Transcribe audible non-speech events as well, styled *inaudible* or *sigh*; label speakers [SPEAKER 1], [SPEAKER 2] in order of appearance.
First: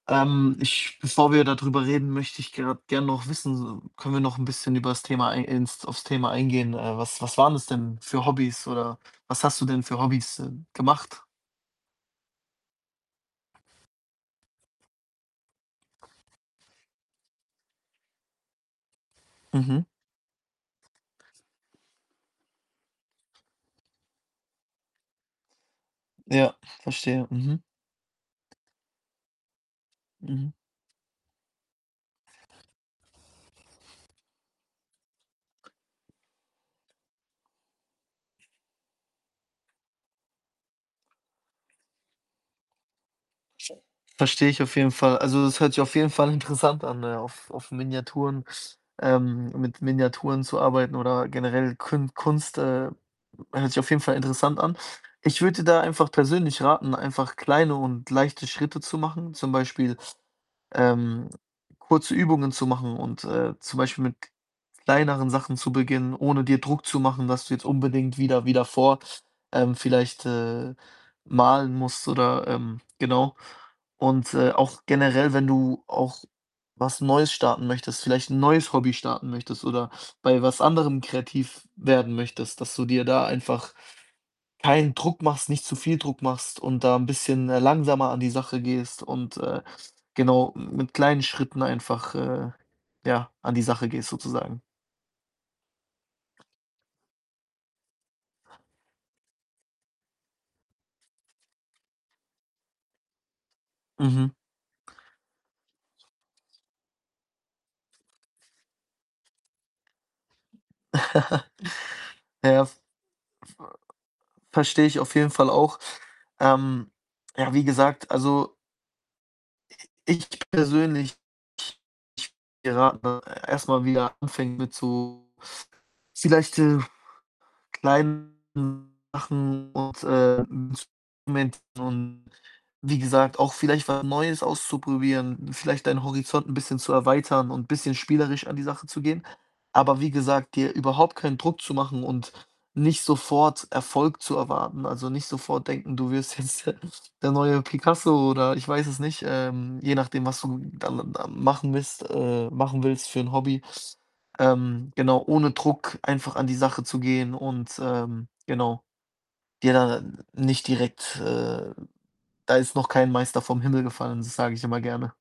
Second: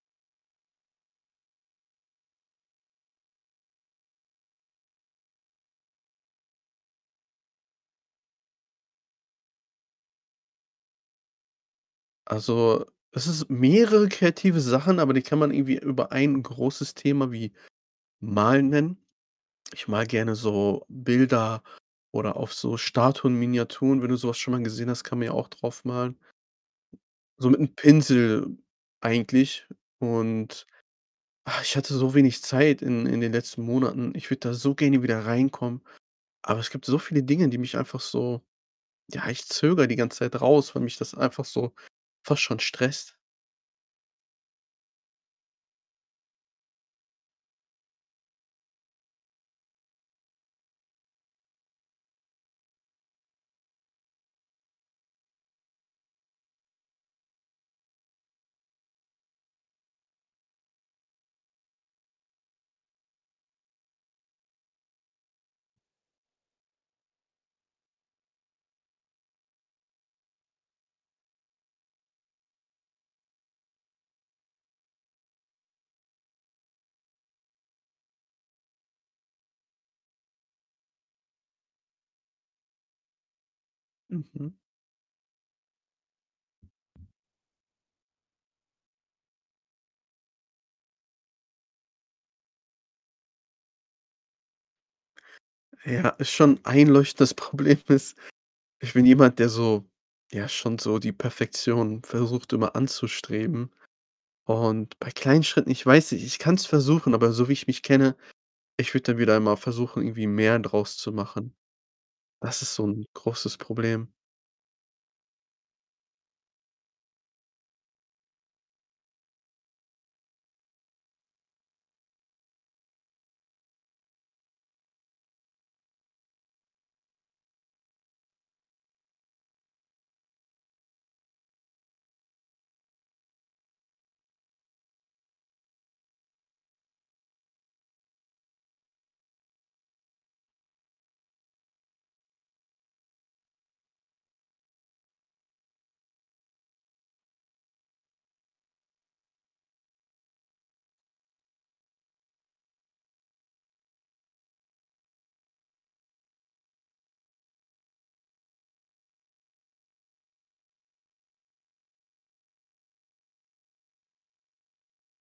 [SPEAKER 1] Ähm, ich bevor wir dadrüber reden, möchte ich grad gern noch wissen, können wir noch 'n bisschen übers Thema ei ins aufs Thema eingehen? Äh, was was waren das denn für Hobbys? Oder was hast du denn für Hobbys, äh, gemacht?
[SPEAKER 2] Also, es ist mehrere kreative Sachen, aber die kann man irgendwie über 1 großes Thema wie Malen nennen.
[SPEAKER 1] Mhm.
[SPEAKER 2] Ich male gerne so Bilder, oder auf so Statuen, Miniaturen, wenn du so was schon mal gesehen hast, kann man ja auch drauf malen.
[SPEAKER 1] Ja, verstehe.
[SPEAKER 2] So
[SPEAKER 1] Mhm.
[SPEAKER 2] mit'm Pinsel eigentlich.
[SPEAKER 1] Mhm.
[SPEAKER 2] Und, ah, ich hatte so wenig Zeit in in den letzten Monaten. Ich würde da so gerne wieder reinkommen, aber es gibt so viele Dinge, die mich einfach so ja, ich zögere die ganze Zeit raus, weil mich das einfach so fast schon stresst.
[SPEAKER 1] Verstehe ich auf jeden Fall. Also, das hört sich auf jeden Fall interessant an, ne, auf, auf Miniaturen, ähm mit Miniaturen zu arbeiten, oder generell Kün Kunst, äh, hört sich auf jeden Fall interessant an. Ich würde dir da einfach persönlich raten, einfach kleine und leichte Schritte zu machen. Zum Beispiel, ähm, kurze Übungen zu machen und, äh, zum Beispiel mit kleineren Sachen zu beginnen, ohne dir Druck zu machen, dass du jetzt unbedingt wieder wieder vor ähm, vielleicht, äh, malen musst oder ähm, genau. Und, äh, auch generell, wenn du auch was Neues starten möchtest, vielleicht 'n neues Hobby starten möchtest oder bei was anderem kreativ werden möchtest, dass du dir da einfach
[SPEAKER 2] Mhm.
[SPEAKER 1] keinen Druck machst, nicht zu viel Druck machst und da 'n bisschen, äh, langsamer an die Sache gehst und, äh, genau, mit kleinen Schritten einfach, äh, ja an die Sache gehst, sozusagen.
[SPEAKER 2] Ja, ist schon einleuchtend. Das Problem ist, ich bin jemand, der so ja, schon so die Perfektion versucht immer anzustreben
[SPEAKER 1] Mhm.
[SPEAKER 2] und bei kleinen Schritten ich weiß, ich kann's versuchen, aber so wie ich mich kenne, ich würde dann wieder einmal versuchen, irgendwie mehr draus zu
[SPEAKER 1] *giggles*
[SPEAKER 2] machen. Das
[SPEAKER 1] Ja,
[SPEAKER 2] ist so 'n großes Problem.
[SPEAKER 1] verstehe ich auf jeden Fall auch. Ähm, ja, wie gesagt, also ich persönlich, ich ich würde dir raten erst mal wieder anfängt mit so vielleicht, äh, kleinen Sachen und, äh, Instrumenten und wie gesagt, auch vielleicht was Neues auszuprobieren, vielleicht deinen Horizont 'n bisschen zu erweitern und bisschen spielerisch an die Sache zu gehen. Aber wie gesagt, dir überhaupt keinen Druck zu machen und nicht sofort Erfolg zu erwarten. Also, nicht sofort denken, du wirst jetzt der der neue Picasso oder ich weiß es nicht. Ähm, je nachdem, was du da da machen willst äh, machen willst für 'n Hobby. Ähm, genau, ohne Druck einfach an die Sache zu gehen und, ähm, genau dir da nicht direkt, äh da ist noch kein Meister vom Himmel gefallen. Das sage ich immer gerne.